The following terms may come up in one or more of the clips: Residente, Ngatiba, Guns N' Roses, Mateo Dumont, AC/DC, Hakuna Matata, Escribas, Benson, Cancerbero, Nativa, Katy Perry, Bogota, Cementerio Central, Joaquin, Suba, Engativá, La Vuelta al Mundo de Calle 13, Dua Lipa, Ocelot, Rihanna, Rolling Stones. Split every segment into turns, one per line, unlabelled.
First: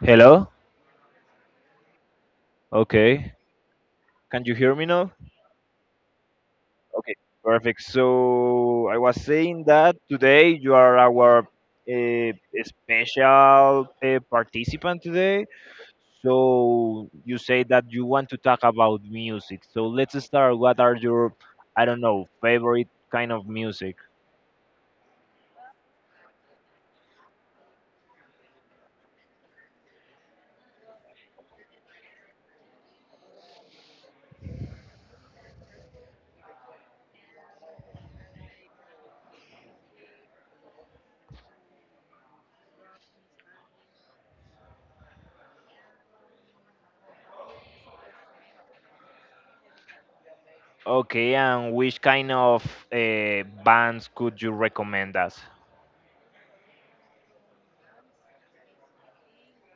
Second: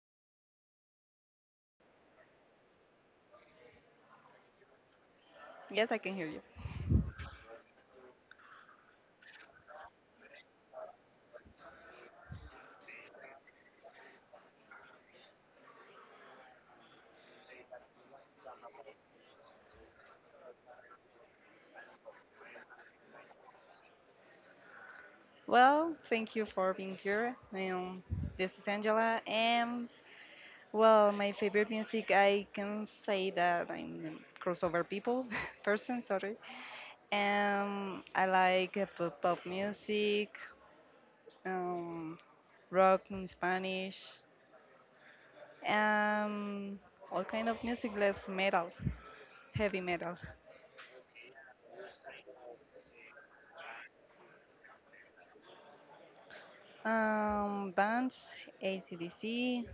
Hello? Okay. Can you hear me now?
Yes, I can hear you.
Okay, perfect. So I was saying that today you are our uh, special participant today. So you say that you want to talk about music. So let's start. What are your, I don't know, favorite kind of music?
Well, thank you for being here. This is Angela, and well, my favorite music, I can say that I'm a crossover people person, sorry. I like pop music, um, rock in Spanish, um, all kind of music, less metal, heavy metal.
Okay, and which kind of bands could you recommend us?
Bands, ACDC.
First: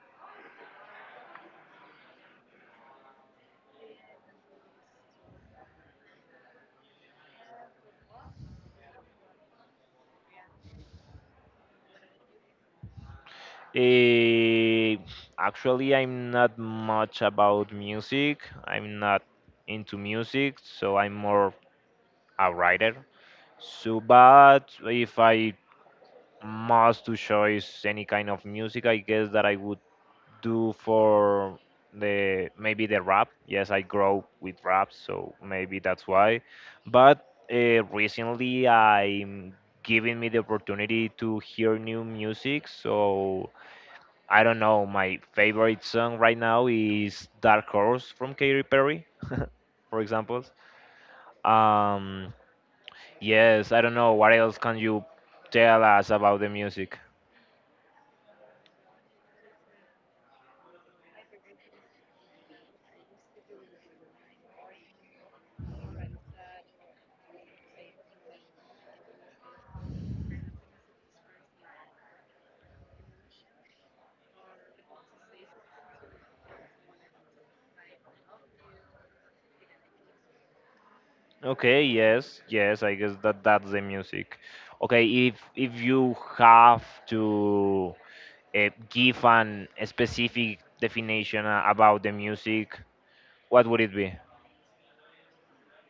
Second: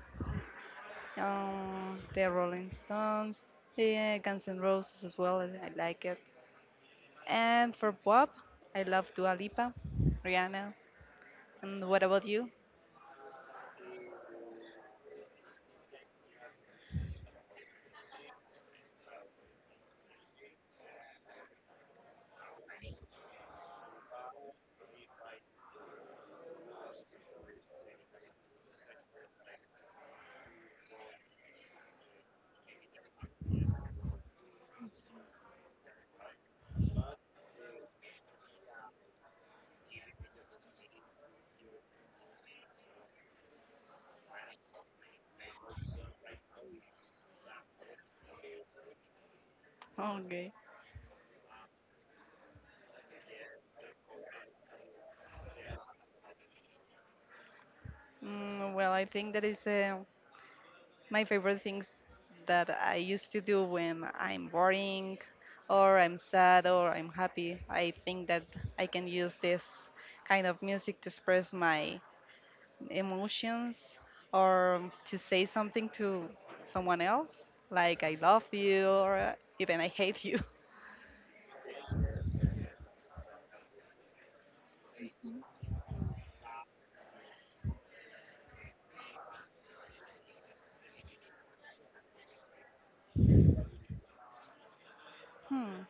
The Rolling Stones, the Guns N' Roses as well. I like it. And for pop, I love Dua Lipa, Rihanna. And what about you?
Eh, Actually, I'm not much about music. I'm not into music, so I'm more a writer. So, but if I must to choose any kind of music, I guess that I would do for the maybe the rap. Yes, I grow with rap, so maybe that's why. But recently, I'm giving me the opportunity to hear new music, so. I don't know. My favorite song right now is Dark Horse from Katy Perry, for example.
Okay.
Um, yes, I don't know. What else can you tell us about the music?
Well, I think that is my favorite things that I used to do when I'm boring or I'm sad or I'm happy. I think that I can use this kind of music to express my emotions or to say something to someone else, like I love you or even I hate you.
Okay, yes, yes. I guess that that's the music. Okay, if you have to give an a specific definition about the music, what would it be?
Hmm.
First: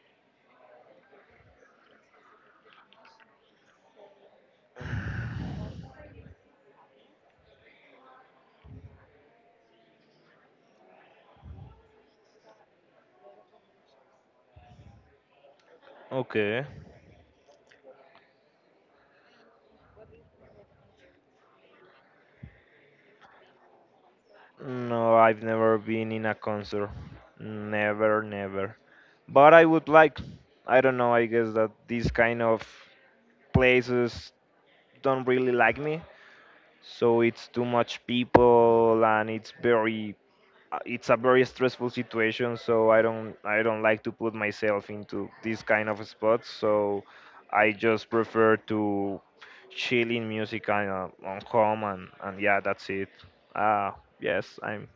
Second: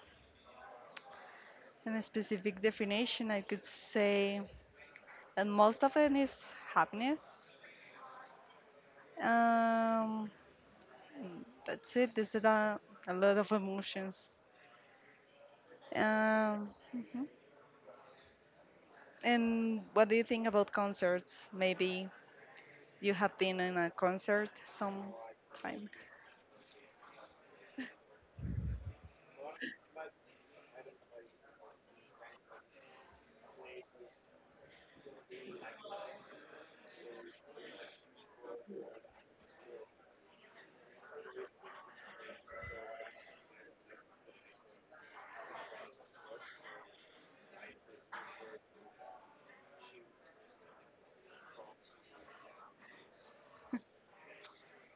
In a specific definition, I could say, and most of it is happiness. Um, that's it. There's a lot of emotions.
Okay.
Um, mhm. And what do you think about concerts? Maybe you have been in a concert some
No, I've never
time.
been in a concert. Never, never. But I would like, I don't know, I guess that these kind of places don't really like me. So it's too much people and it's very, it's a very stressful situation. So I don't like to put myself into these kind of spots. So I just prefer to chill in music and on home and yeah, that's it. Uh, yes, I'm,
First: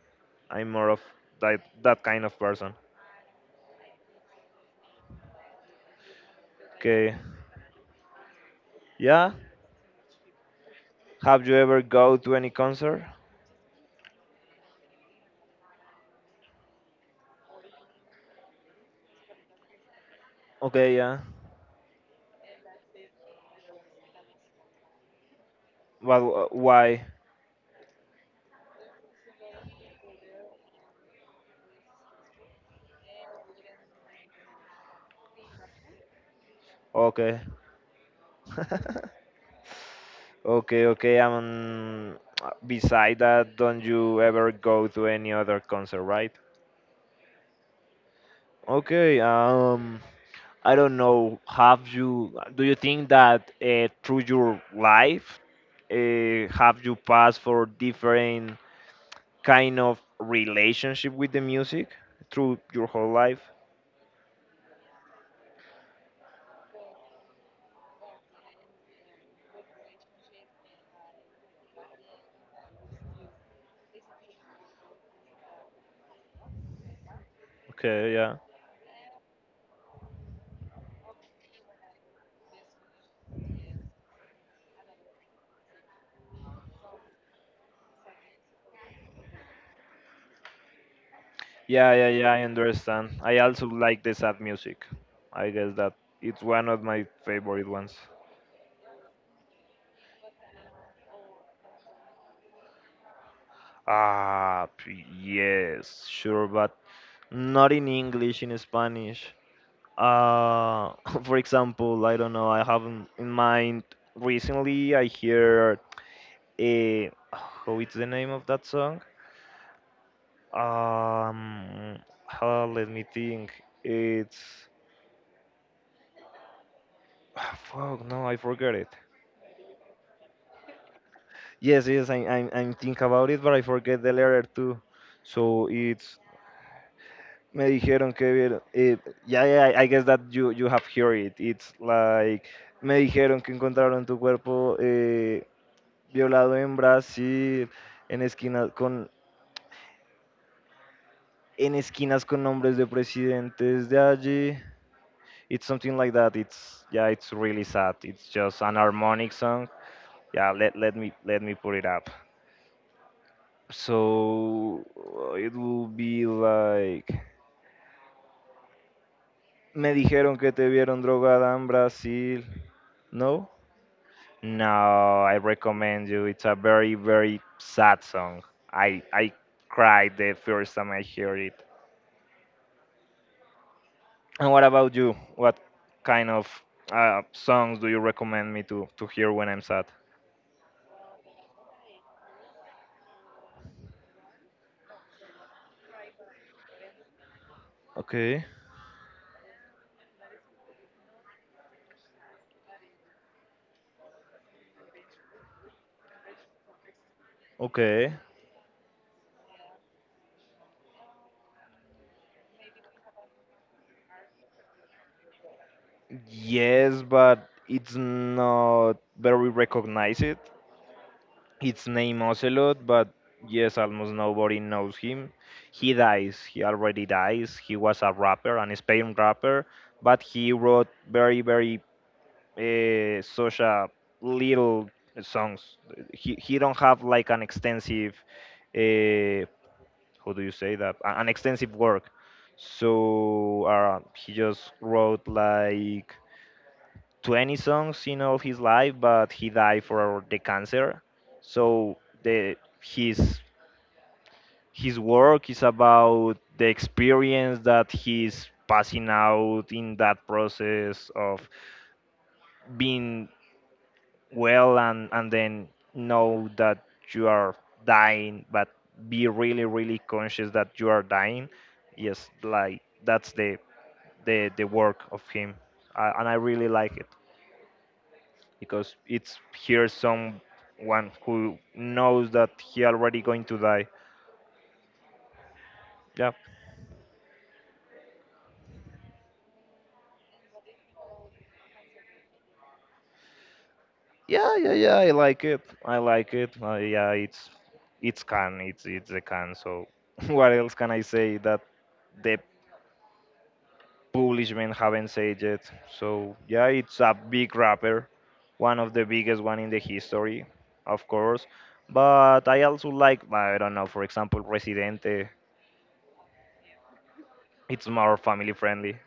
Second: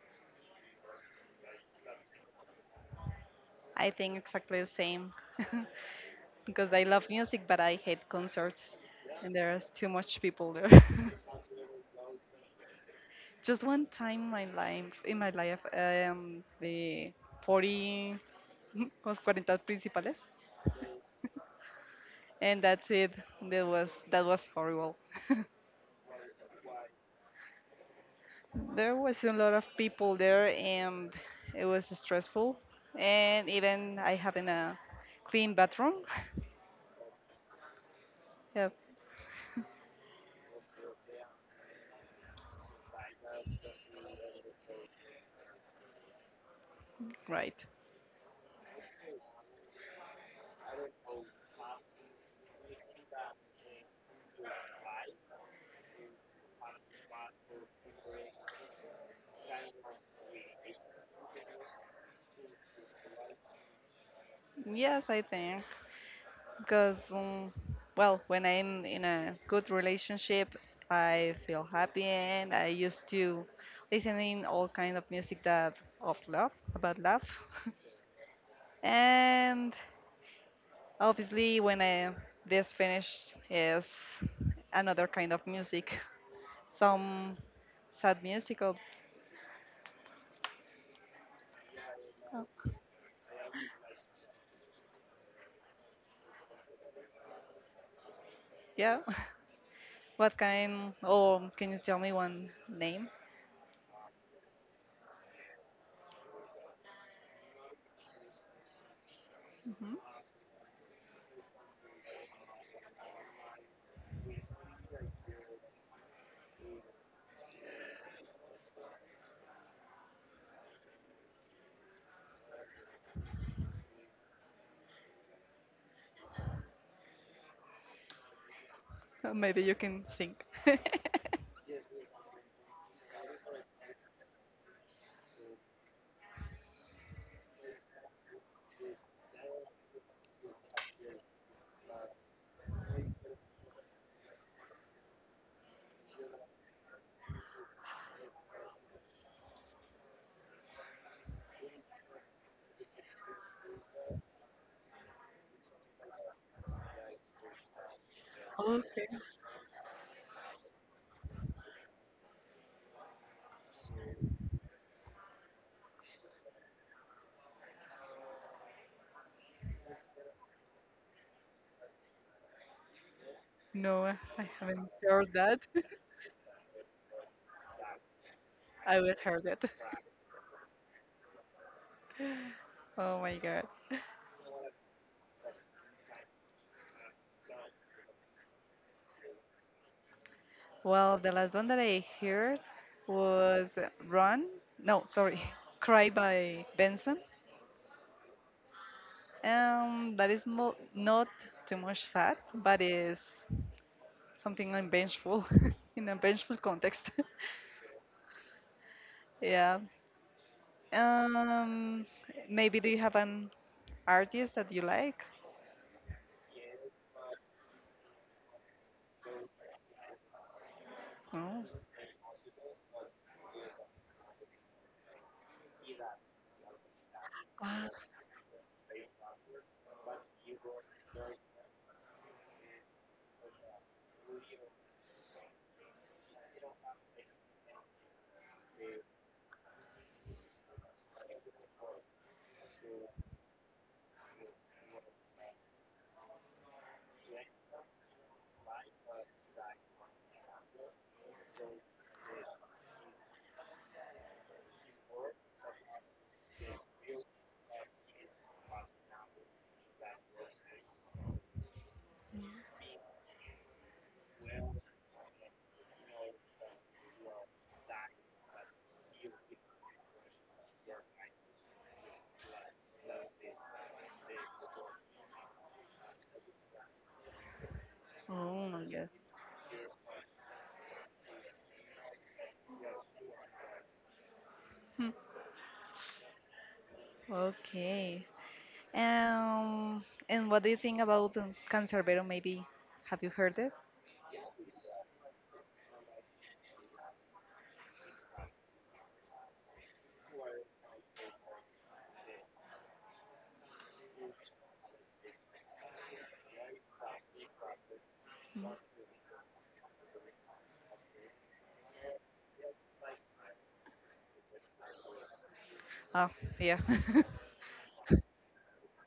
I'm more of that kind of person.
I think exactly the same because I love
Okay.
music, but I hate concerts,
Yeah.
and there's too much people there.
Have you ever go to any concert?
Just one time in my life, the 40 was 40 principales,
Okay, yeah.
and that's it. That was horrible.
But why?
There was a lot of people there, and it was stressful. And even I having a clean bathroom.
Okay.
Yep,
Okay, okay. Beside that, don't you ever go to any other concert, right?
right.
Okay. I don't know. Have you? Do you think that through your life, have you passed for different kind of relationship with the music through your whole life?
Yes, I think. Because, well, when I'm in a good relationship, I feel happy, and I used to listening all kind of music that of love, about love,
Okay, yeah.
and obviously when I this finish is another kind of music, some sad music or
Yeah, yeah, yeah, I
oh,
understand. I also like the sad music. I guess that it's one of my favorite ones.
yeah. What kind? Or can you tell me one name?
Yes, sure, but not in English, in Spanish.
hmm
Uh, for example, I don't know, I haven't in mind. Recently, I hear a. How is the name of that song? Um, Let me think. It's. Fuck, no, I forgot it.
Maybe you can sing.
Yes, yes, I, I think about it, but I forget the letter too. So it's me dijeron que yeah, yeah, I guess that you have heard it. It's like me dijeron que encontraron tu cuerpo violado en Brasil, en esquinas con en esquinas con nombres de presidentes de allí. It's something like that. It's yeah, it's really sad. It's just an harmonic song. Yeah, let me let me put it up. So it will be like. Me dijeron que te vieron drogada en Brazil. No?
No, I haven't
No,
heard
I
that.
recommend you. It's a very, very sad song.
I
I
will
I
heard it.
cried the first time I heard it.
Oh my god.
And what about you? What? Kind of songs do you recommend me to hear when I'm sad?
Well, the last one that I heard was Run. No, sorry, Cry by Benson.
Okay,
That is mo not too much sad, but is something I'm vengeful in a vengeful context.
okay.
Yeah. Um, Maybe do you have an artist that you like?
Yes, but it's not very recognized.
No.
His name Ocelot, but yes, almost nobody knows him. He dies. He already dies. He
Ah,
was a rapper, an Spain rapper, but he wrote very, very social little songs. He don't have like an extensive, uh, how do you say that? An extensive work. So he just wrote like 20 songs in all of his life, but he died for the cancer. So the his his work is about the experience that he's passing out in that process of being well and then know that you are dying, but be really really conscious that you are dying. Yes, like that's the work of him, and I really like it.
oh my
Because
god.
it's here someone who knows that he already going to die. Yeah,
Okay. Um, and what do you think about Cancerbero? Maybe have you heard it?
yeah, yeah, yeah. I like it. I like it. Yeah, it's can. It's a can. So what else can I say that the publishment haven't said yet? So yeah, it's a big rapper, one of the biggest one in the history, of course. But I also like I don't know, for example, Residente.
Oh, yeah.
It's more family friendly.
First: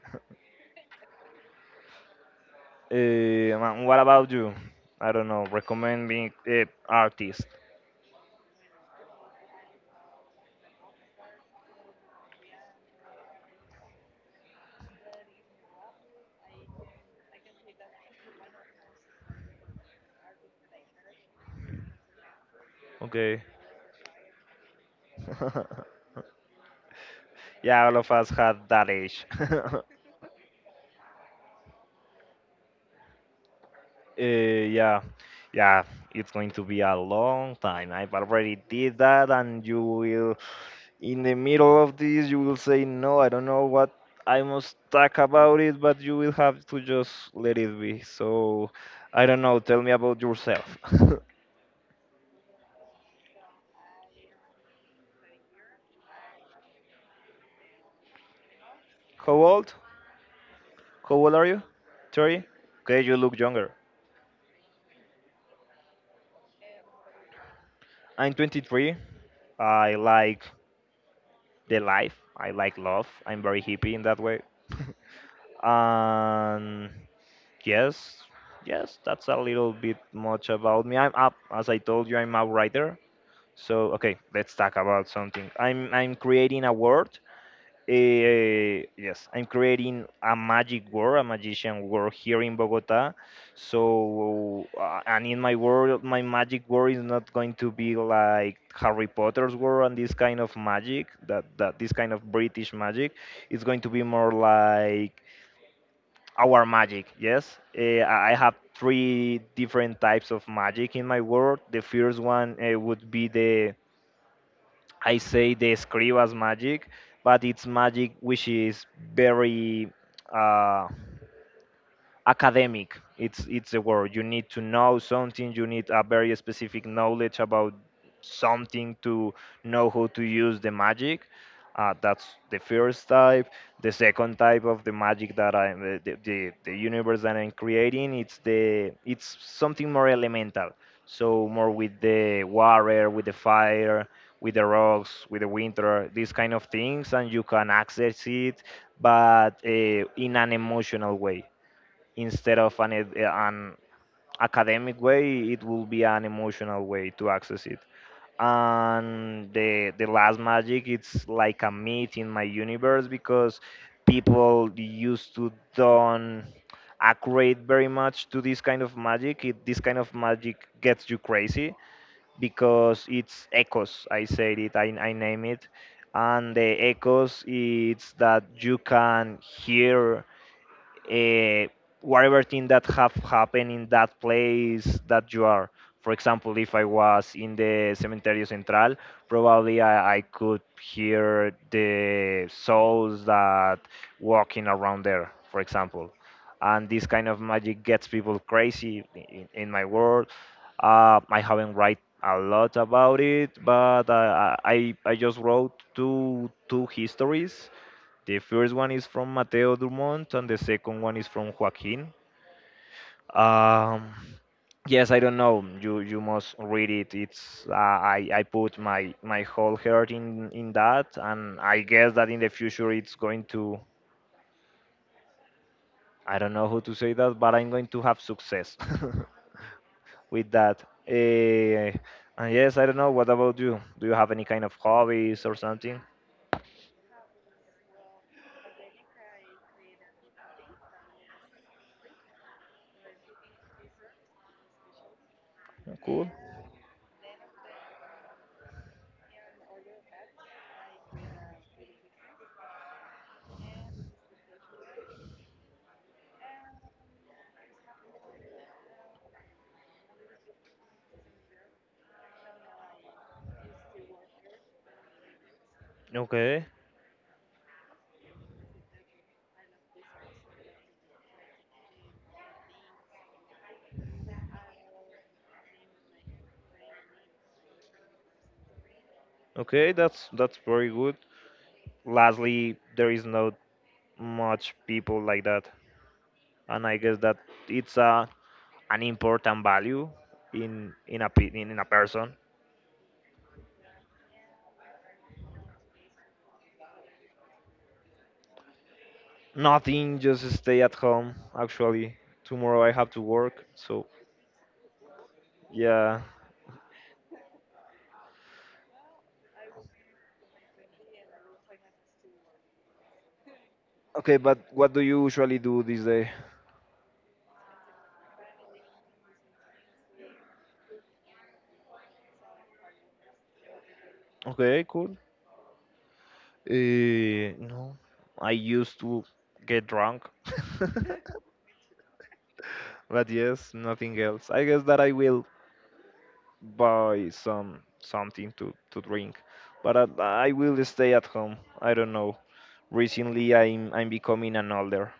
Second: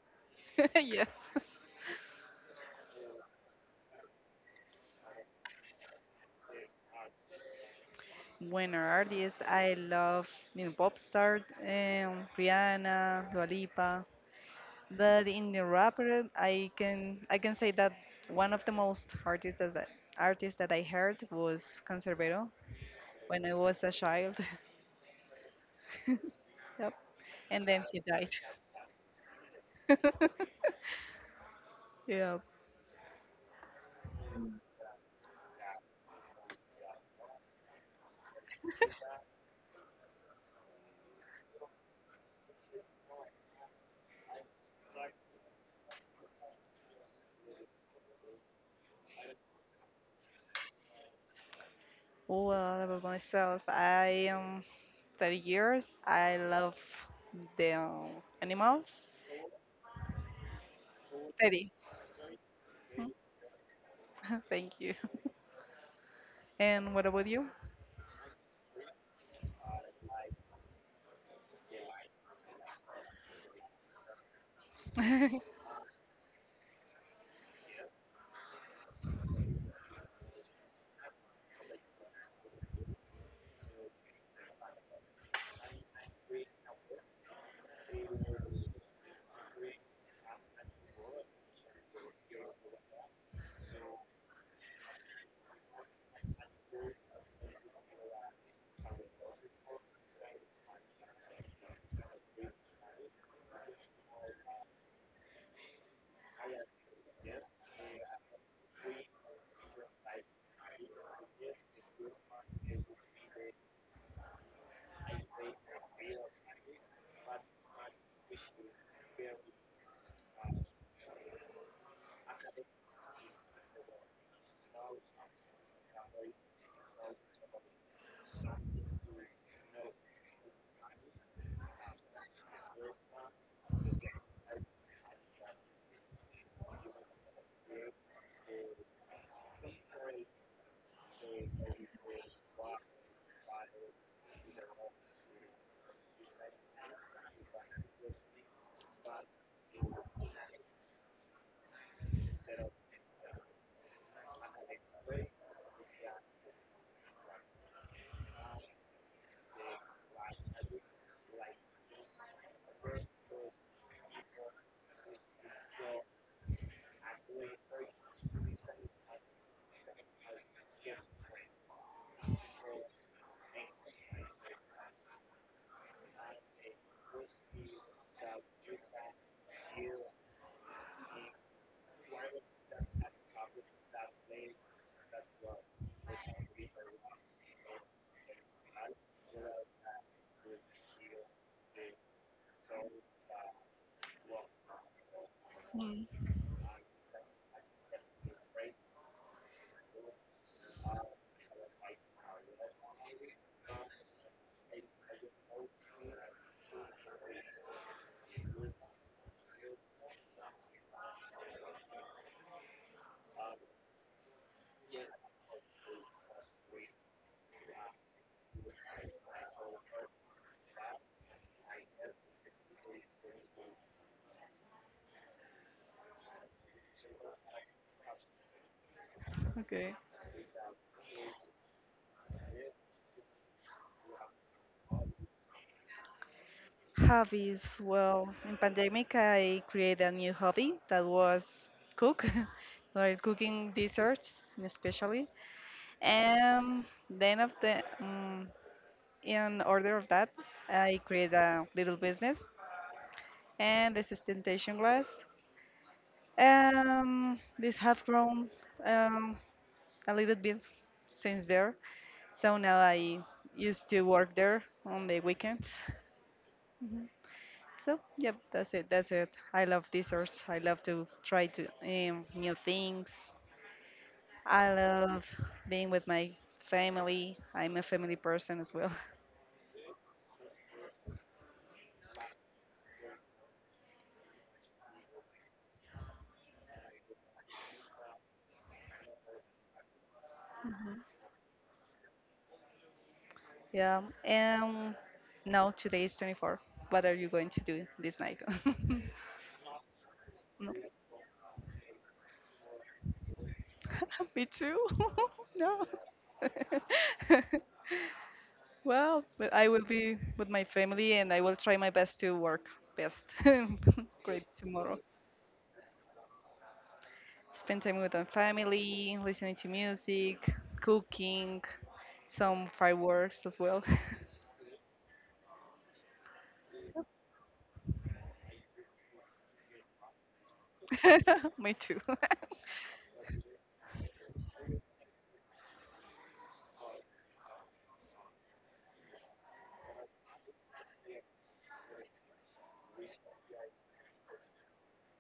Yes.
Man, what about you? I don't know. Recommend me artist.
Winner artist. I love, I mean, pop star, Rihanna, Dua Lipa. But in the rapper, I can say that one of the most artists that I heard was Cancerbero
Okay.
when I was a child. Yep. And then
Yeah, all
he
of
died.
us had that age.
Yeah.
Yeah, yeah. It's going to be a long time. I've already did that, and you will, in the middle of this, you will say, no, I don't know what I must talk about it, but you will have to just let it be. So, I don't know. Tell me about yourself.
Well, about myself. I am 30 years. I love the animals.
How old? How old are you?
30.
30? Okay,
Hmm?
you look younger.
Thank you. And what about you?
I'm 23. I like the life. I like love. I'm very hippie in that way. And yes, yes, that's a little bit much about me. I'm up, as I told you, I'm a writer. So okay, let's talk about something. I'm creating a world yes, I'm creating a magic world, a magician world here in Bogota. So, and in my world, my magic world is not going to be like Harry Potter's world and this kind of magic, that this kind of British magic. It's going to be more like our magic, yes. I have three different types of magic in my world. The first one would be the I say the Escribas magic, but it's magic which is very uh, academic. It's the word. You need to know something. You need a very specific knowledge about something to know how to use the magic. That's the first type. The second type of the magic that I'm the universe that I'm creating, it's the it's something more elemental, so more with the water, with the fire, with the rocks, with the winter, these kind of things, and you can access it, but in an emotional way instead of an academic way. It will be an emotional way to access it. And the last magic, it's like a myth in my universe because people used to don't accurate very much to this kind of magic. This kind of magic gets you crazy because it's echoes. I name it. And the echoes, it's that you can hear uh, whatever thing that have happened in that place that you are. For example, if I was in the Cementerio Central, probably I could hear the souls that walking around there, for example.
Mm.
And this kind of magic gets people crazy in my world. I haven't write a lot about it, but I just wrote two histories. The first one is from Mateo Dumont, and the second one is from Joaquin. Um, yes, I don't know. You must read it. It's I put my my whole heart in that, and I guess that in the future it's going to I don't know how to say that, but I'm going to have success
Okay.
with that. And yes, I don't know. What about you? Do you have any kind of hobbies or something?
Hobbies. Well, in pandemic, I created a new hobby that was cook, like cooking desserts, especially.
Cool.
And then after, in order of that, I created a little business and this is temptation glass. This have grown um, a little bit since there. So now I used to work there on the weekends.
Okay.
Mhm. So yep, that's it. That's it. I love desserts. I love to try to new things. I love being with my family. I'm a family person as well.
Okay, that's very good. Lastly, there is no much people like that, and I guess that it's a an important value in a person.
Yeah. And now today is 24. What are you going to do this night?
Nothing, just
No.
stay at home. Actually tomorrow I have to work, so
Me too. No.
yeah.
Well, but I will be with my family and I will try my best to work best.
Okay,
Great
but what
tomorrow.
do you usually do this day?
Spend time with my family, listening to music, cooking, some fireworks as well.
Okay, cool. uh, no, I used to get drunk.
Me too.
But yes, nothing else. I guess that I will buy some something to drink, but I will stay at home. I don't know, recently I'm becoming an older.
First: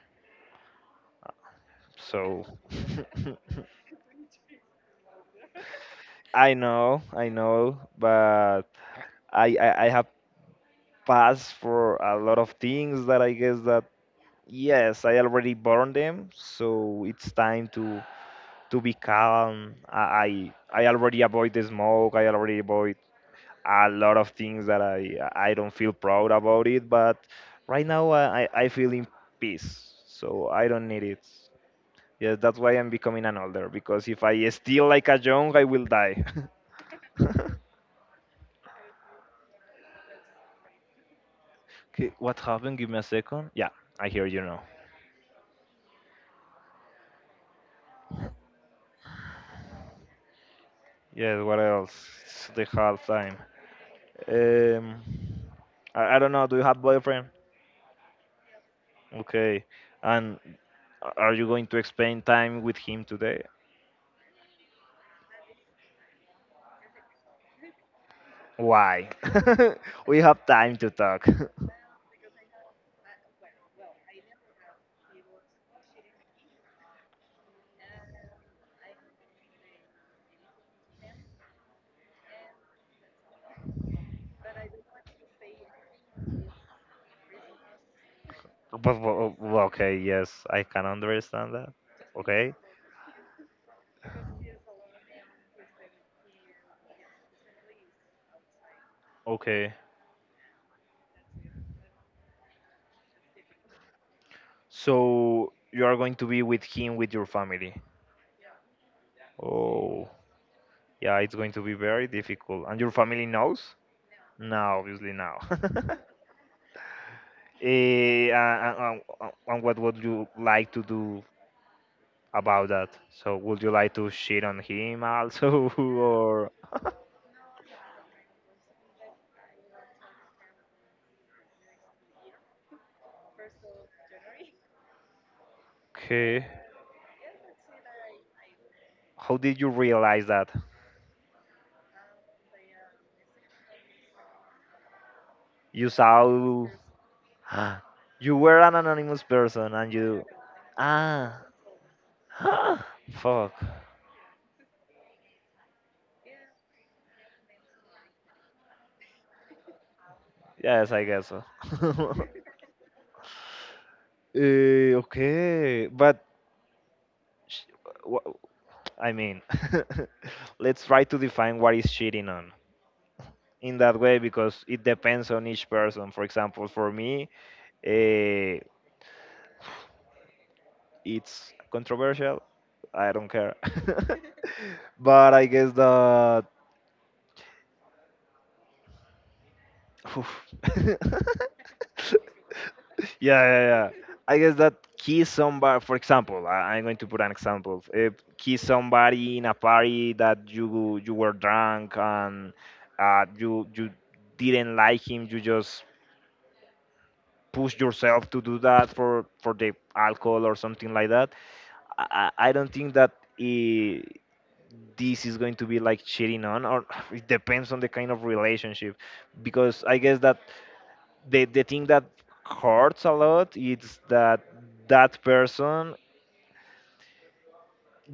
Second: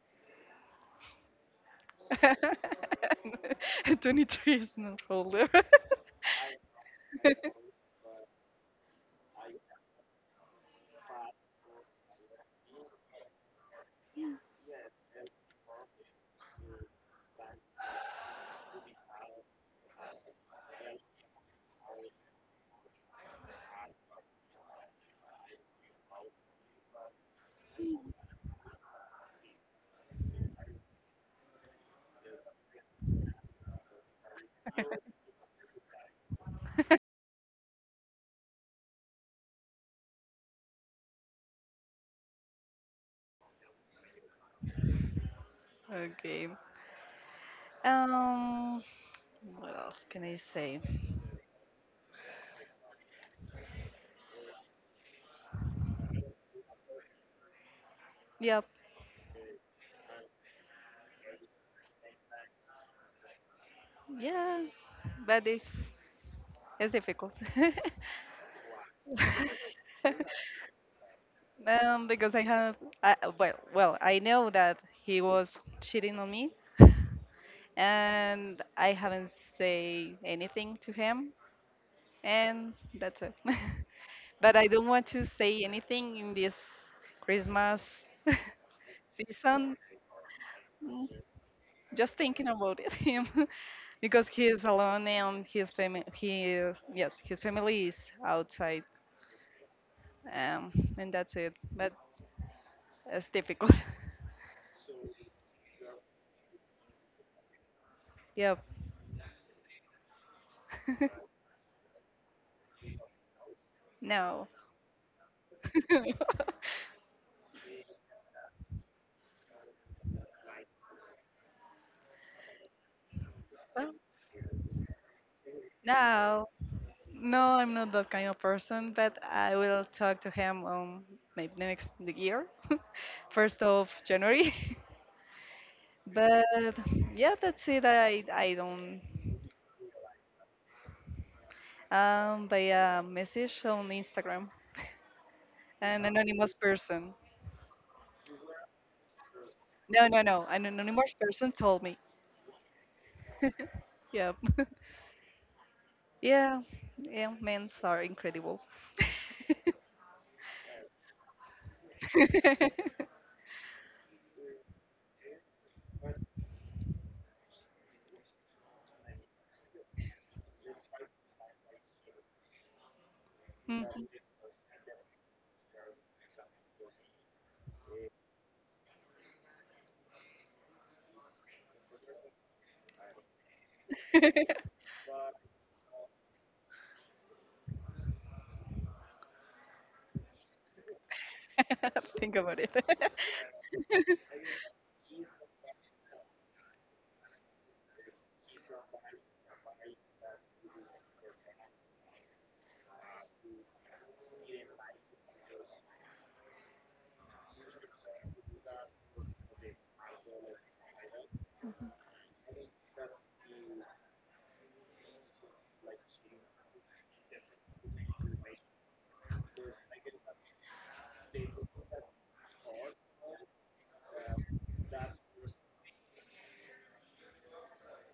So
23 is not older.
I know, but I, I have passed for a lot of things that I guess that yes, I already burned them, so it's time to be calm. I already avoid the smoke. I already avoid a lot of things that I don't feel proud about it, but right now I I feel in peace, so I don't need it. Yeah, that's why I'm becoming an older because if I steal like a young, I will die. Okay, what happened? Give me a second. Yeah, I hear you now.
Okay. Um, what else can I say?
Yeah, what else? It's the hard time. Um, I don't know. Do you have boyfriend?
Yep.
Okay, and are you going to spend time with him today?
Yeah, but it's difficult.
Why? We have time to talk.
Because I have, I, well, well, I know that he was cheating on me, and I haven't say anything to him, and that's it. But I don't want to say anything in this Christmas
but, but-
season.
okay, yes, I can
Mm,
understand that.
Just thinking
Okay,
about it, him, because he is alone and his family, he is, yes, his family is outside,
okay.
um, and that's it. But that's difficult.
So you are going to be with him with your family.
Yep.
Oh, yeah, it's going to be very difficult. And your family knows?
No.
No, obviously no. And what would you like to do about that? So would you
Well,
like to shit on him also,
now,
or
no, I'm not that kind of person. But I will talk to him maybe next the year, January 1st. But
okay?
yeah, that's it. I don't.
How did you realize that?
By a message on Instagram.
You
An anonymous
saw.
person.
Ah, you were an anonymous person, and
No, no,
you
no. An anonymous
ah
person told me.
fuck.
Yep. Yeah, yeah, men are incredible.
Yes, I guess so. Okay, but sh- wha- I mean, let's try to define what is cheating on in that
Mhm.
way because it depends on each person. For example, for me, uh, it's controversial. I don't care. But I guess that. Oof. Yeah,
Think about it.
yeah, yeah. I guess that kiss somebody, for example, I'm going to put an example. If kiss somebody in a party that you were drunk and you didn't like him, you just push yourself to do that for the alcohol or something like that. I, I don't think that I this is going to be like cheating on, or it depends on the kind of relationship, because I guess that the thing that hurts a lot is that that person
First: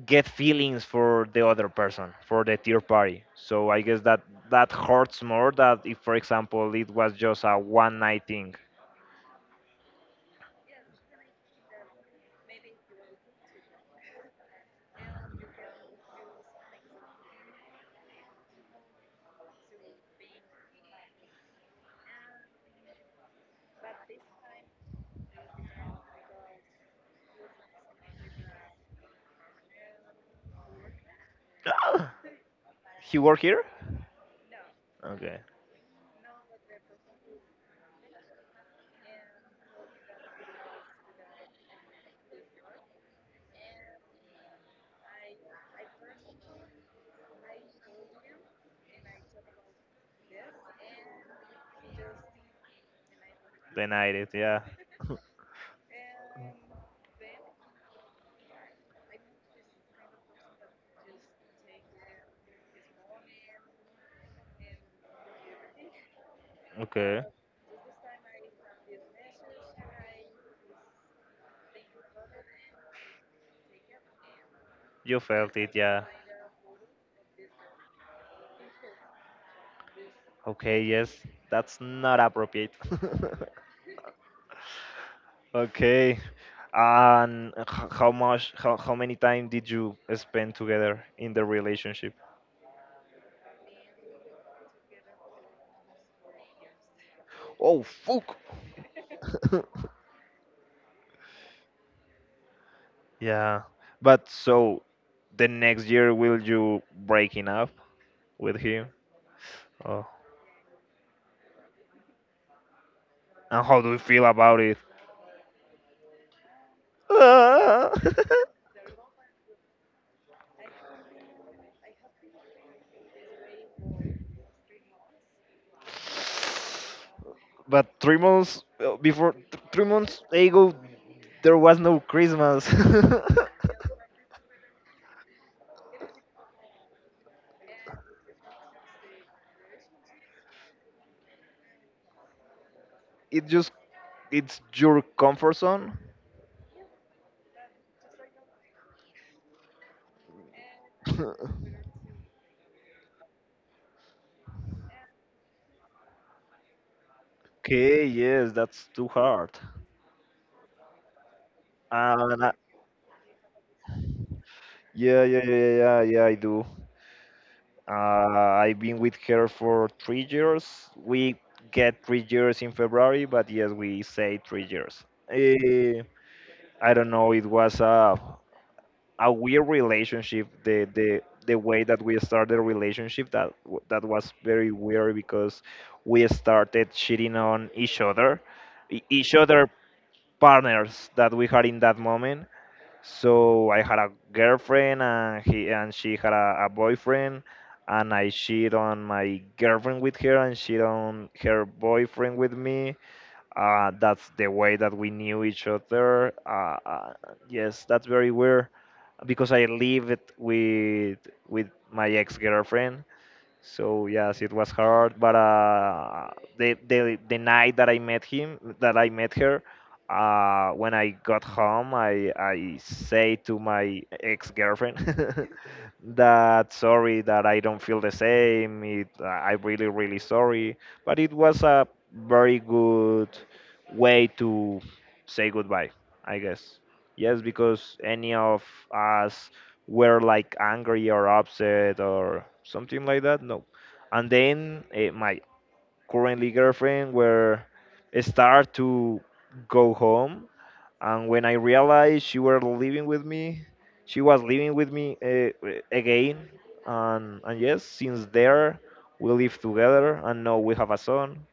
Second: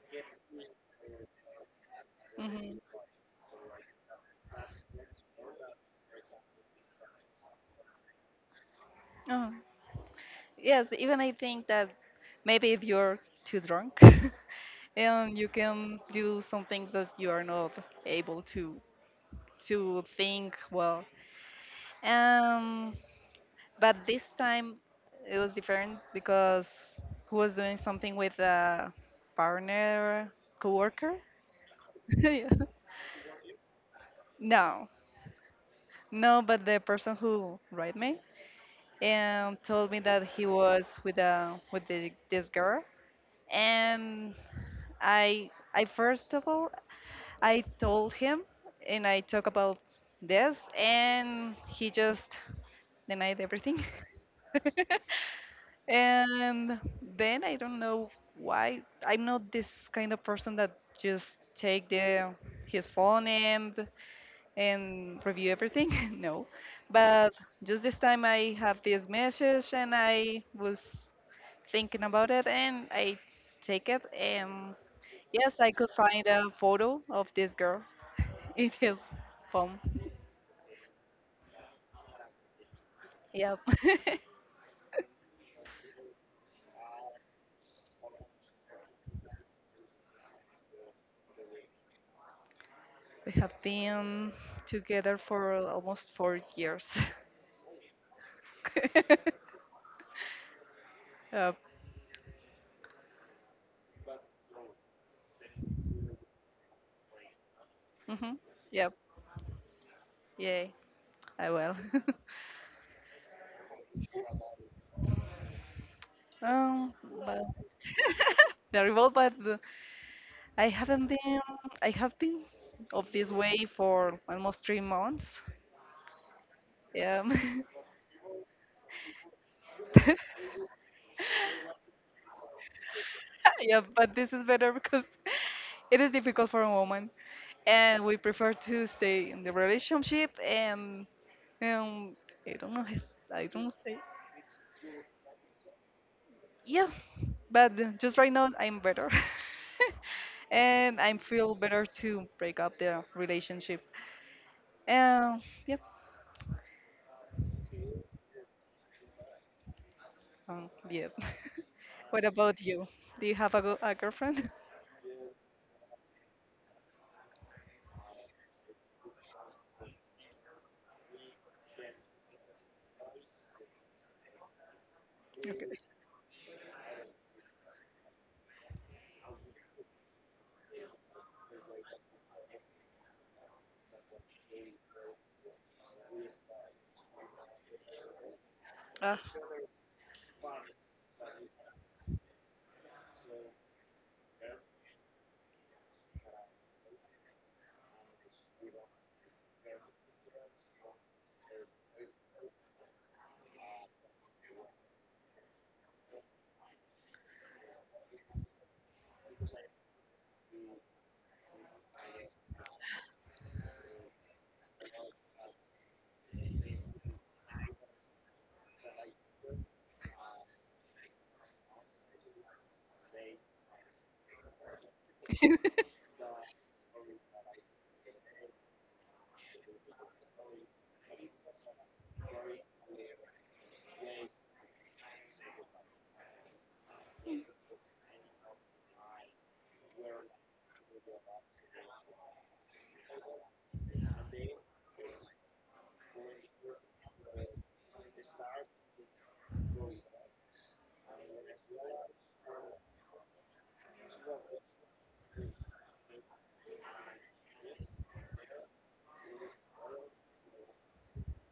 get feelings for the other person, for the
Hmm.
third party, so I guess that that hurts more, that if for example it was just a one night thing.
Oh. Yes, even I think that maybe if you're too drunk, and you can do some things that you are not able to think well. Um, But this time it was different because he was doing something with a partner, coworker.
Ah,
Yeah.
he work here.
No,
Okay.
no, but the person who wrote me and told me that he was with this girl, and I first of all I told him and I talked about this, and he just denied everything.
Denied it, yeah.
And then I don't know why I'm not this kind of person that just take the his phone and review everything. No,
Okay.
but just this time I have this message and I was thinking about it and I take it and
You felt
yes,
it,
I could
yeah.
find a photo of this girl in his phone.
Okay, yes, that's not appropriate.
Yep,
Okay. And how much, how many time did you spend together in the relationship?
we have been together for almost 4 years.
Oh, fuck.
Yep.
Yeah. But so the next year will you breaking up
Hmm.
with him?
Yep.
Oh.
Yay. I will.
And how do you feel about it?
um, but
Ah.
the revolt, but I haven't been. I have been of this way for almost 3 months. Yeah.
But 3 months before, 3 months ago, there was no Christmas.
Yeah, but this is better because it is difficult for a woman, and we prefer to stay in the relationship and um, I don't know. I
it
don't
just,
say.
it's your comfort zone.
Yeah, but just right now I'm better. And I feel better to break up the relationship. Um, yep.
Okay, yes, that's too hard.
Yep. What
And I,
about you? Do you have a girlfriend?
yeah, yeah, yeah, yeah, yeah, yeah, I do. I've been with her for 3 years. We get 3 years in February, but yes, we say 3 years.
Okay.
Eh, I don't know. It was a weird relationship. The way that we started the relationship, that was very weird because we started cheating on each other, each other partners that we had in that moment. So I had a girlfriend, and he and she had a boyfriend, and I cheat on my girlfriend with her, and she on her boyfriend with me. That's the way that we knew each other. Yes, that's very weird because I lived with with my ex-girlfriend, so yes, it was hard, but the, the night that I met him, that I met her, when I got home, I say to my ex-girlfriend that sorry that I don't feel the same. I'm really really sorry, but it was a very good way to say goodbye, I guess. Yes, because any of us were like angry or upset or something like that. No, and then my currently girlfriend were start to go home, and when I realized she were living with me, she was living with me again, and yes, since there we live together, and now we have a son.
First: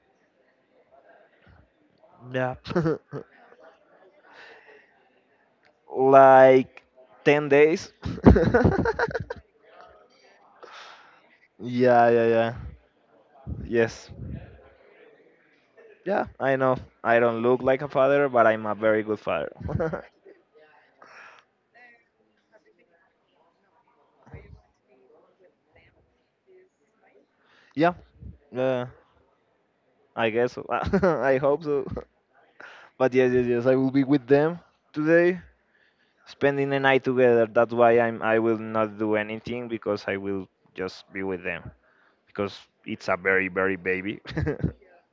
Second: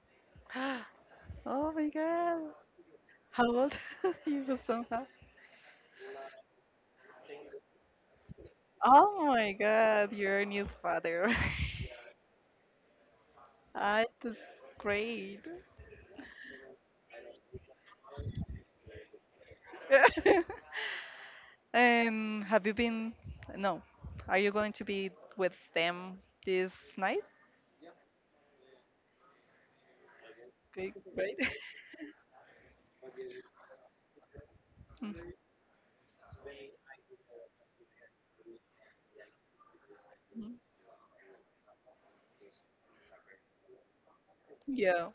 Ah. Oh my god.
Yeah,
How old you somehow?
like 10 days.
Oh my god, you're a new father.
Yeah, yeah, yeah.
Ah,
Yes.
that's great.
Yeah, I know. I don't look like a father, but I'm a very good father.
Have you been? No. Are you going to be with them this night?
Yeah, uh, I guess so.
Okay, right?
I hope so. But yes, yes, yes. I will be with them
Mhm.
today, spending the night together. That's why I'm. I will not do anything because I will just be with them because it's a very, very baby.
Yeah.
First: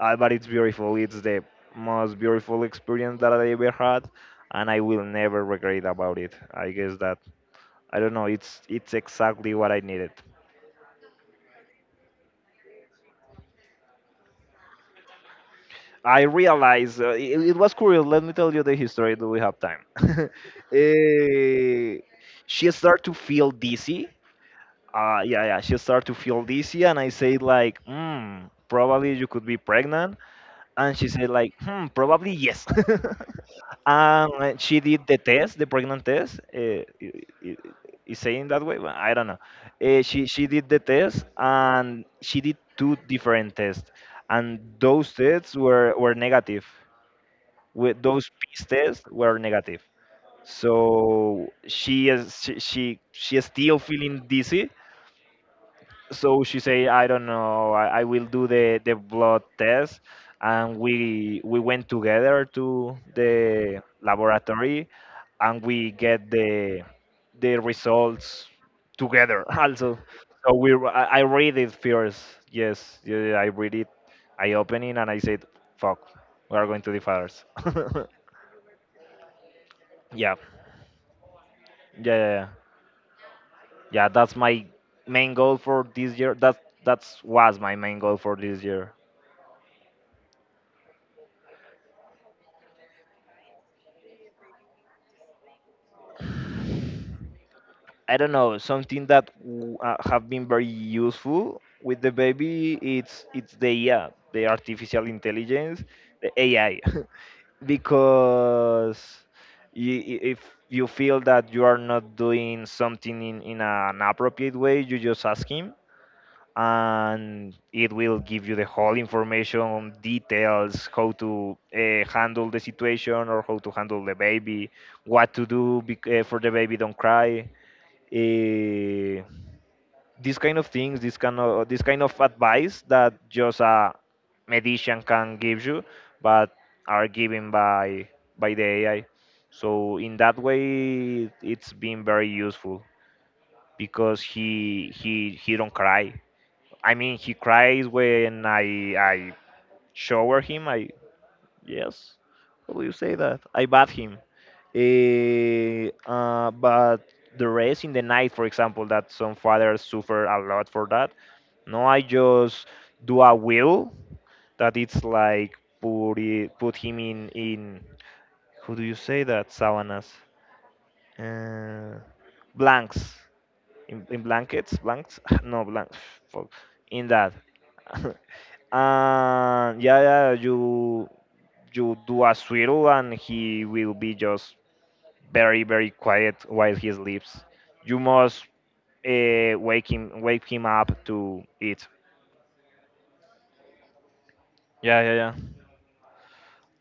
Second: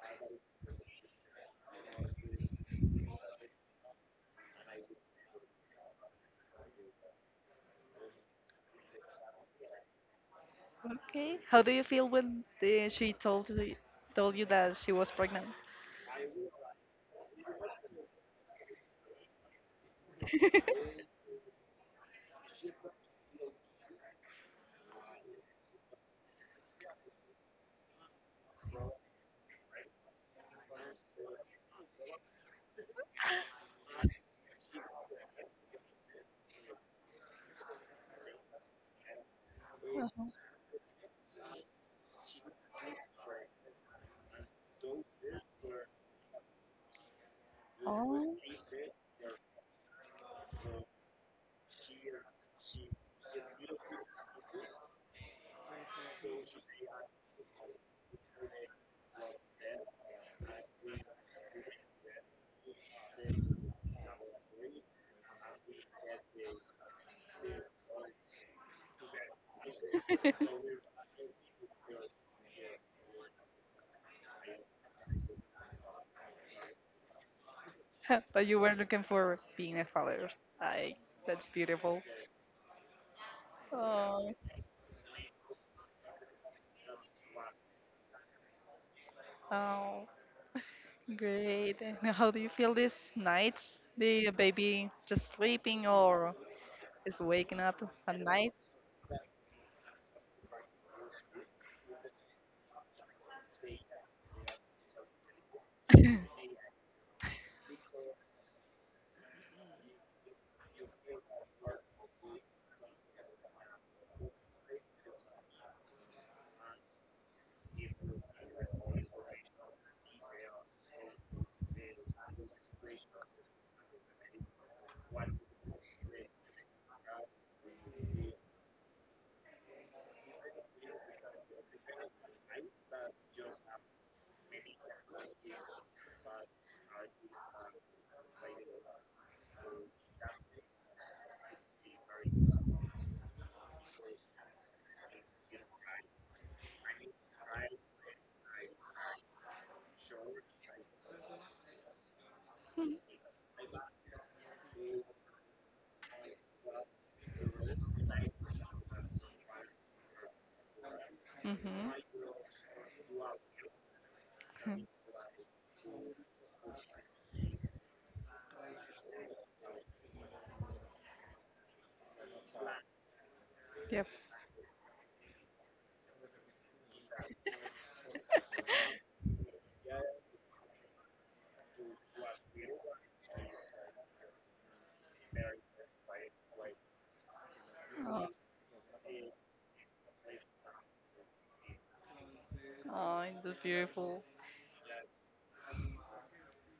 Ah, but it's beautiful. It's the most beautiful experience that I ever had, and I will never regret about it. I guess that I don't know. It's exactly what I needed.
Okay. How do you feel when she told you, that she was pregnant?
I realize it was curious. Let me tell you the history. Do we have time? Eh, she started to feel dizzy. Yeah, yeah. She started to feel dizzy, and I said like, hmm, probably you could be pregnant. And she said like, hmm, probably yes. And she did the test, the pregnant test. Is saying that way? Well, I don't know. She
Uh-huh.
she did the test, and she did two different tests, and those tests were negative, with those
Oh.
piece tests were negative. So she is still feeling dizzy. So she say, I don't know, I will do the blood test. And we went together to the laboratory, and we get the results together also. So I read it first. Yes, yeah, yeah, I read it. I open it and I said, fuck, we are going to the fathers.
But you were looking for being a father.
Yeah.
I. That's
Yeah,
beautiful.
yeah, yeah. Yeah,
Oh.
that's my main goal for this year. That's was my main goal for this year.
Oh. Great. And how do you feel these nights? The baby just sleeping or is waking up
I
at
don't
night.
know, something have been very useful with the baby. It's the AI, the artificial intelligence, the AI, because you, if you feel that you are not doing something in an appropriate way, you just ask him, and it will give you the whole information, details, how to handle the situation or how to handle the baby, what to do for the baby don't cry. Uh, these kind of things, this kind of advice that just a medician can give you, but are given by the AI. So in that way, it's been very useful because he don't cry. I mean, he cries when I shower him. I Yes, how do you say that? I bath him. But the rest in the night, for example, that some fathers suffer a lot for that. No,
Hmm.
I just do a will that it's like put him in how do you say that, savanas, uh, blanks, in,
Yep.
in blankets, blanks, no blank, fuck, in that. And yeah, yeah, you do a swirl and he will be just very very quiet while he sleeps. You
Oh,
must wake him up to eat.
oh, that's beautiful.
Yeah, yeah, yeah.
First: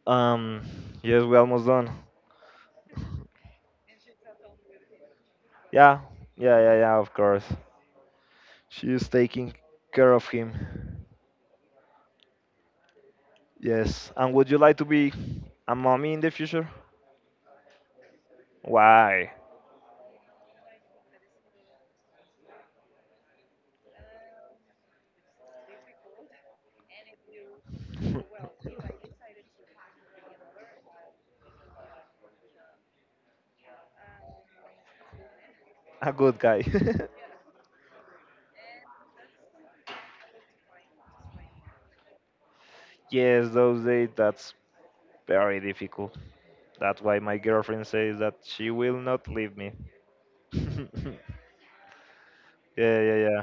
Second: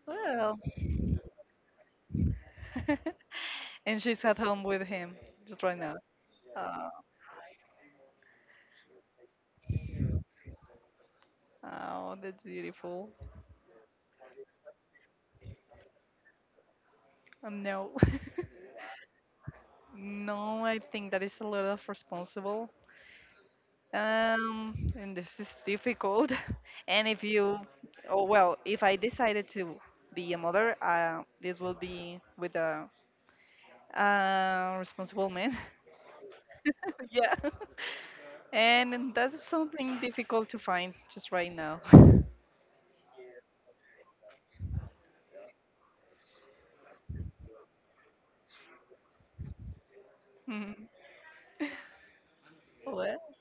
Well,
Um, yes, we almost done.
and she's at home with him just right now.
Yeah, yeah, yeah,
Oh,
yeah. Of course, she is taking care of him.
oh that's beautiful.
Yes, and would you like to be a mommy in the future?
No,
Why?
no, I think that is a lot of responsible. And this is difficult. And if you, oh well, if I decided to be a mother, this will be with a responsible man.
A good guy.
Yeah. And that's something difficult to find just right now.
Yes, those days that's very difficult. That's why my girlfriend says that she will not leave me. Yeah,
Mm,
yeah,
Well,
yeah.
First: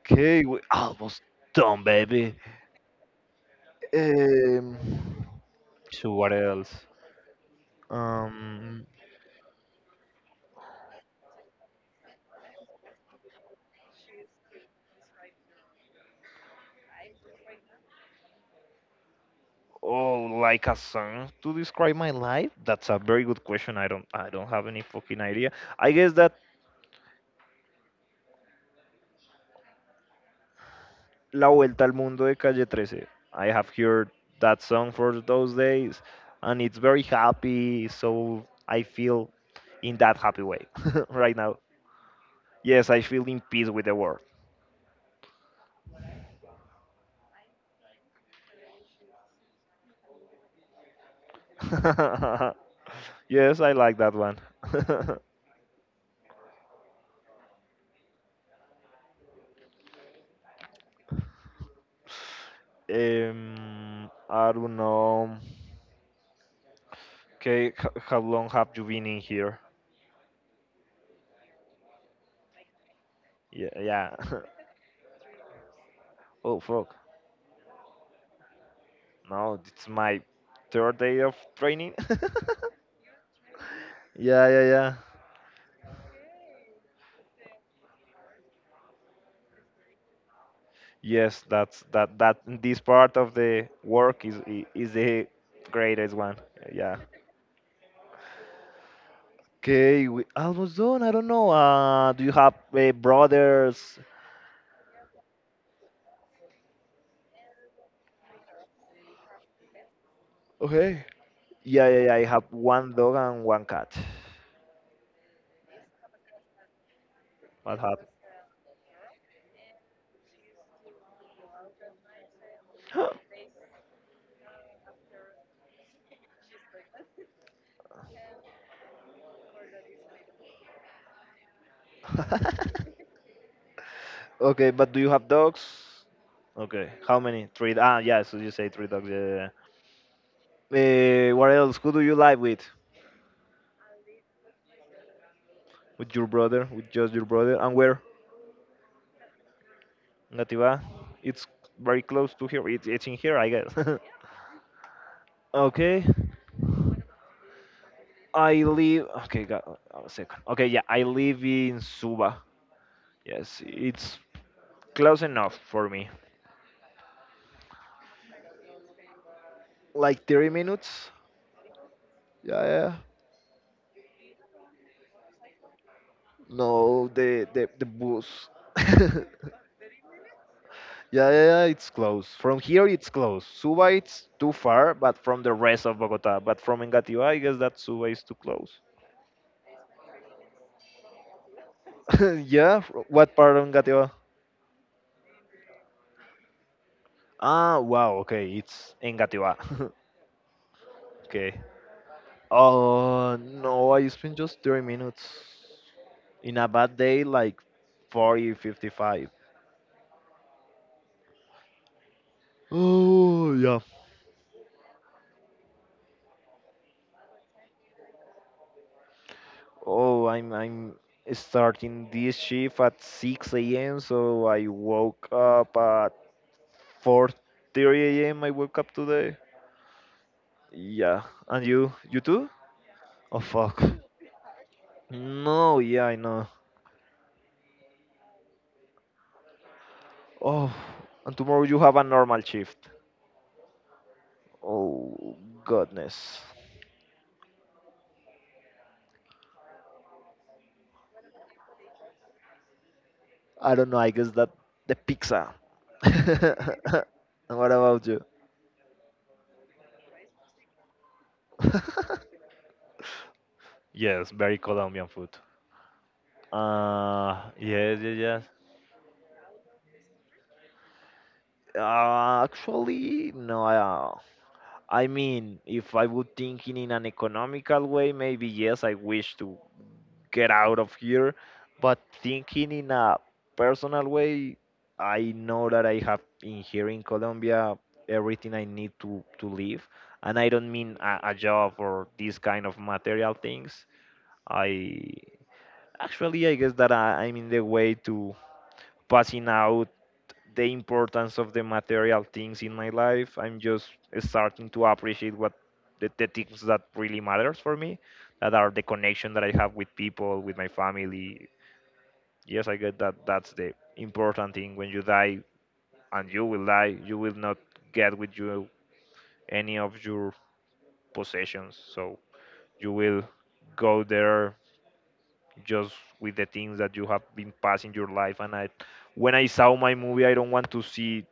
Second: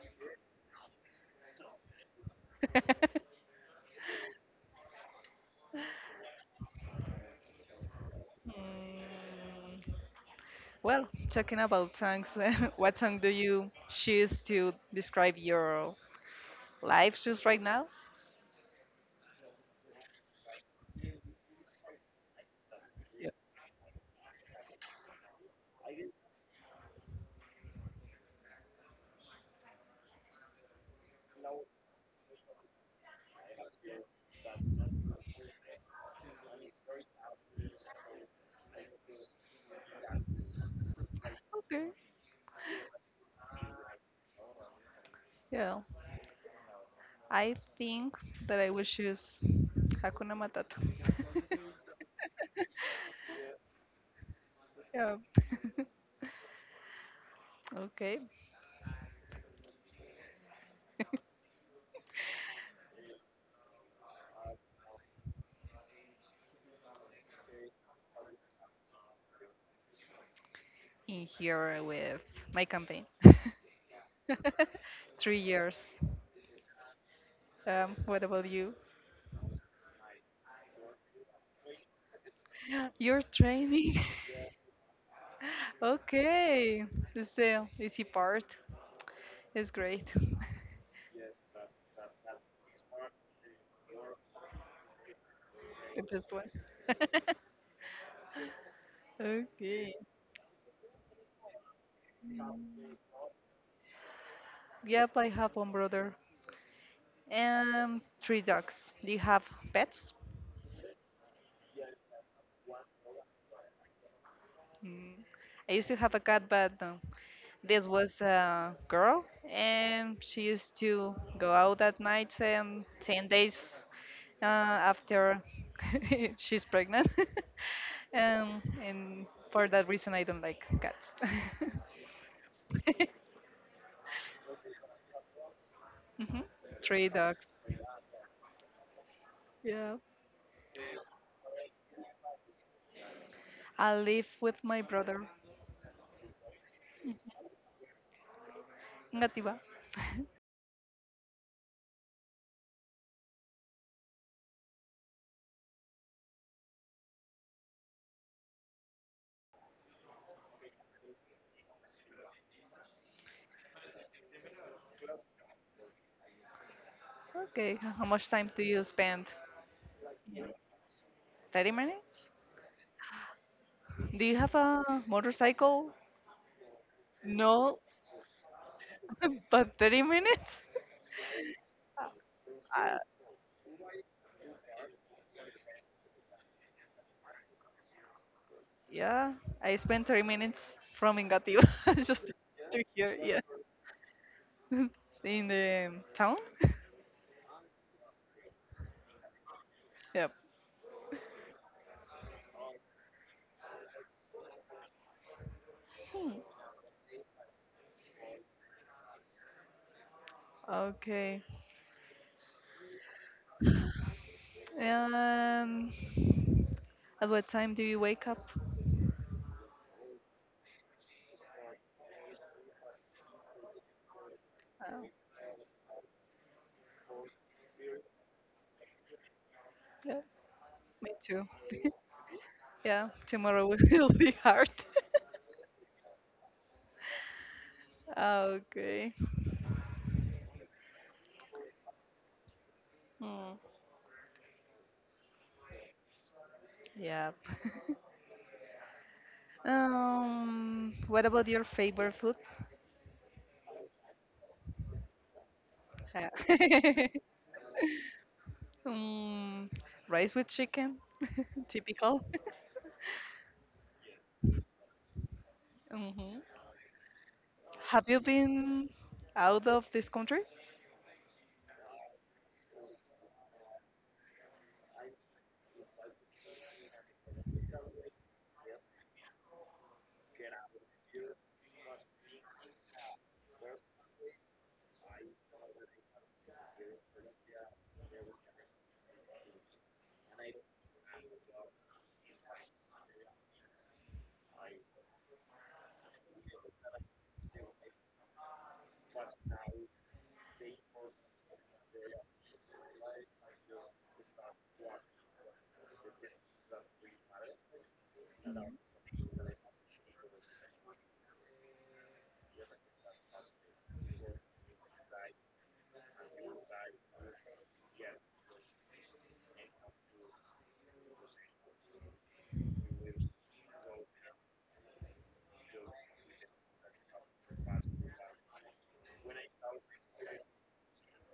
Okay, we almost done, baby. Um, so what else? Um,
Mm, well, talking about songs, what song do you choose to describe your life just right now?
oh, like a song to describe my life? That's a very
Yeah.
good question. I don't have any fucking idea. I guess that La Vuelta al Mundo de Calle 13. I have heard that song for those days, and it's very happy, so I feel in that happy way right now.
Okay.
Yes, I feel in peace with the world.
Yeah. I think that I will choose Hakuna Matata.
Yes, I like that one.
Yeah. Okay.
I don't know. Okay, how long have you been in here?
In here with my campaign.
Yeah, yeah.
3 years.
Oh, fuck.
What about you?
No, it's my third day of training.
Your training.
Yeah, yeah, yeah.
Okay, this is the easy part. It's great.
Yes, that's that that this part of the work is the
The
greatest
best
one.
one.
Yeah.
Okay.
Okay, we almost done. I don't know. Do you have brothers?
Yep, I have one brother and three dogs. Do you have pets?
Okay. Yeah, yeah, yeah. I have one dog and one cat.
Mm. I used to have a cat, but no,
What
this was a girl, and she used to go out at night,
happened?
10 days uh, after she's pregnant. And for that reason, I don't like cats.
Okay, but do you have dogs?
Mhm.
Okay,
Three
how
dogs.
many? Three. Ah, yeah. So you say three dogs. Yeah. Yeah,
Yeah.
yeah. What else? Who do you live with?
I live with my brother.
With your brother? With just your brother? And where?
Ngatiba.
Nativa. It's very close to here. It's in here, I guess. Okay. I live. Okay, got a second. Okay, yeah, I live in Suba. Yes, it's close enough for me.
Okay. How much time do you spend?
Like 30 minutes?
30 minutes?
Yeah, yeah.
Do you have a motorcycle?
No, the the
No,
the bus.
but 30 minutes?
Yeah, yeah, yeah, it's close. From here, it's close. Suba, it's too far, but from the rest of Bogota. But from Engativá, I guess that Suba is too close.
Yeah, I spent 3 minutes from Ingatiba just
Yeah,
to here.
what
Yeah,
part of Engativá?
in the town.
Ah, wow, okay, it's Engativá.
Yep.
Okay. Oh, no, I spent just 30 minutes.
Hmm.
In a bad day, like 40, 55.
Okay.
Oh, yeah.
Um, at what time do you wake up?
Oh, I'm starting this shift at 6 a.m., so I
Uh,
woke up at 4:30 a.m. I woke up today.
yeah, me
Yeah.
too.
And you too?
Yeah,
Oh,
tomorrow will
fuck.
will be hard.
No, yeah, I know.
Okay.
Oh, and tomorrow you have a normal shift.
Hmm.
Oh goodness.
Yeah. What about your favorite food?
I don't know. I guess that the pizza.
Uh,
And what about you?
Mm, rice with chicken, typical.
Yes, very Colombian food.
hmm
Yes,
Have you
yes, yes.
been out of this country?
Actually, no. I mean, if I would thinking in an economical way, maybe yes, I wish to get out of here. But thinking in a personal way, I know that I have in here in Colombia everything I need to live. And I don't mean a job or these kind of material things. I I guess that I'm in the way to passing out the importance of the material things in my life. I'm just starting to appreciate what the things that really matters for me, that are the connection that I have with people, with my family. Yes, I get that. That's the important thing. When you die, and you will die, you will not get with you any of your possessions. So you will go there just with the things that you have been passing your life. When I saw my movie, I don't want to see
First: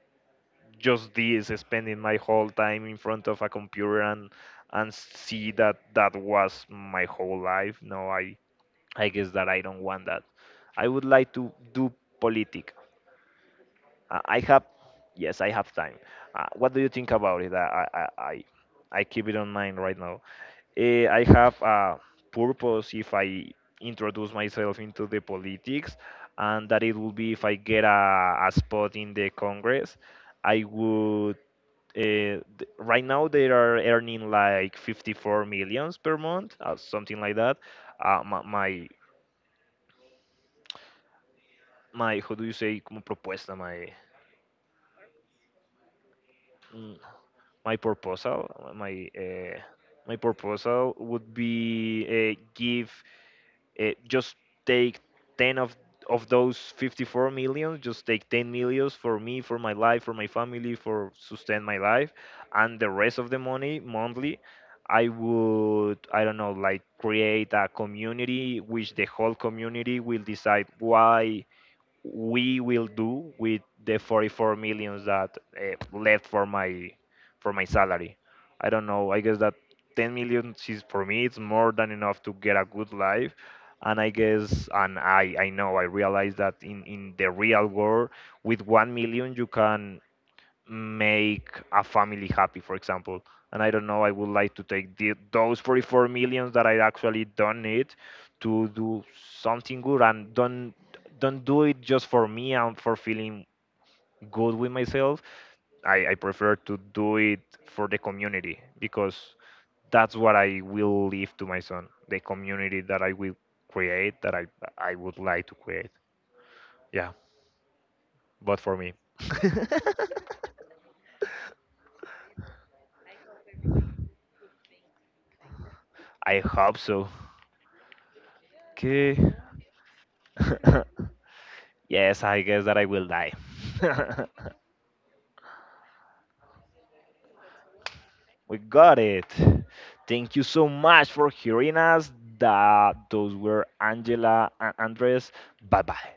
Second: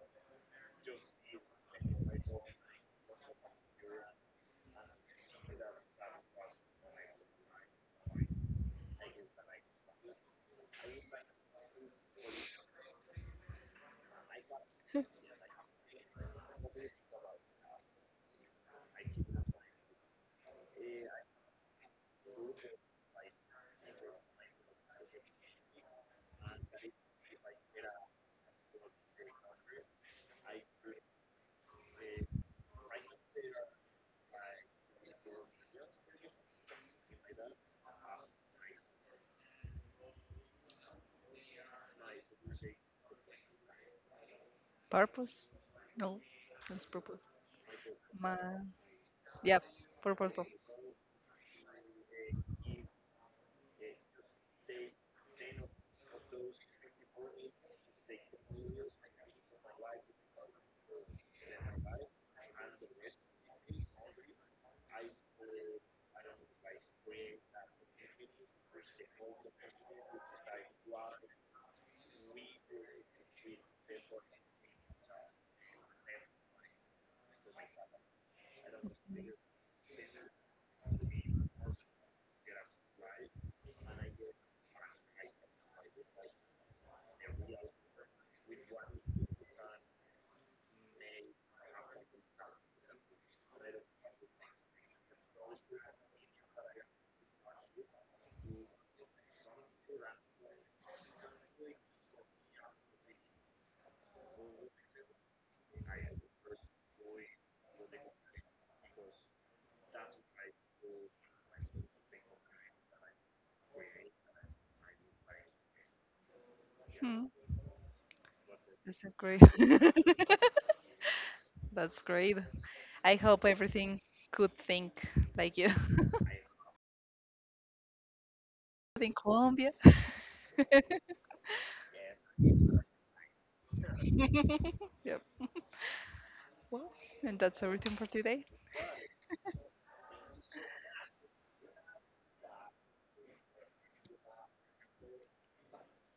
just this spending my whole time in front of a computer, and see that that was my whole life. No, I guess that I don't want that. I would like to do politics. I have, yes, I have time. What do you think about it? I, I, I I keep it on mind right now. I have a purpose if I introduce myself into the politics, and that it will be if I get a spot in the Congress, I would. Uh, right now they are earning like 54 millions per month, something like that. Uh, my, my, how do you say, como propuesta, my.
Purpose. No, that's
mm,
purpose.
my proposal,
Man.
my uh,
Yeah,
my
purposeful.
proposal would be give just take 10 of those 54 million, just take 10 millions for me, for my life, for my family, for sustain my life, and the rest of the money monthly, I don't know, like create a community which the whole community will decide why we will do with the 44 millions that left for my salary. I don't know. I guess that 10 million is for me. It's more than enough to get a good life. And I guess, and I know, I realize that in the real world, with 1 million, you can make a family happy, for example. And I don't know, I would like to take those 44 millions that I actually don't need to do something good, and don't do it just for me and for feeling good with myself. I prefer to do it for the community because that's what I will leave to my son, the community that I will create, that I would like to create. Yeah,
Hmm.
but for me.
That's a great. That's great. I hope everything could think like you.
I hope so.
In
Okay.
Colombia.
Yes, I guess that I will die.
Yep. Well, and that's everything for today.
We got it. Thank you so much for hearing us. That those were Angela and Andres. Bye bye.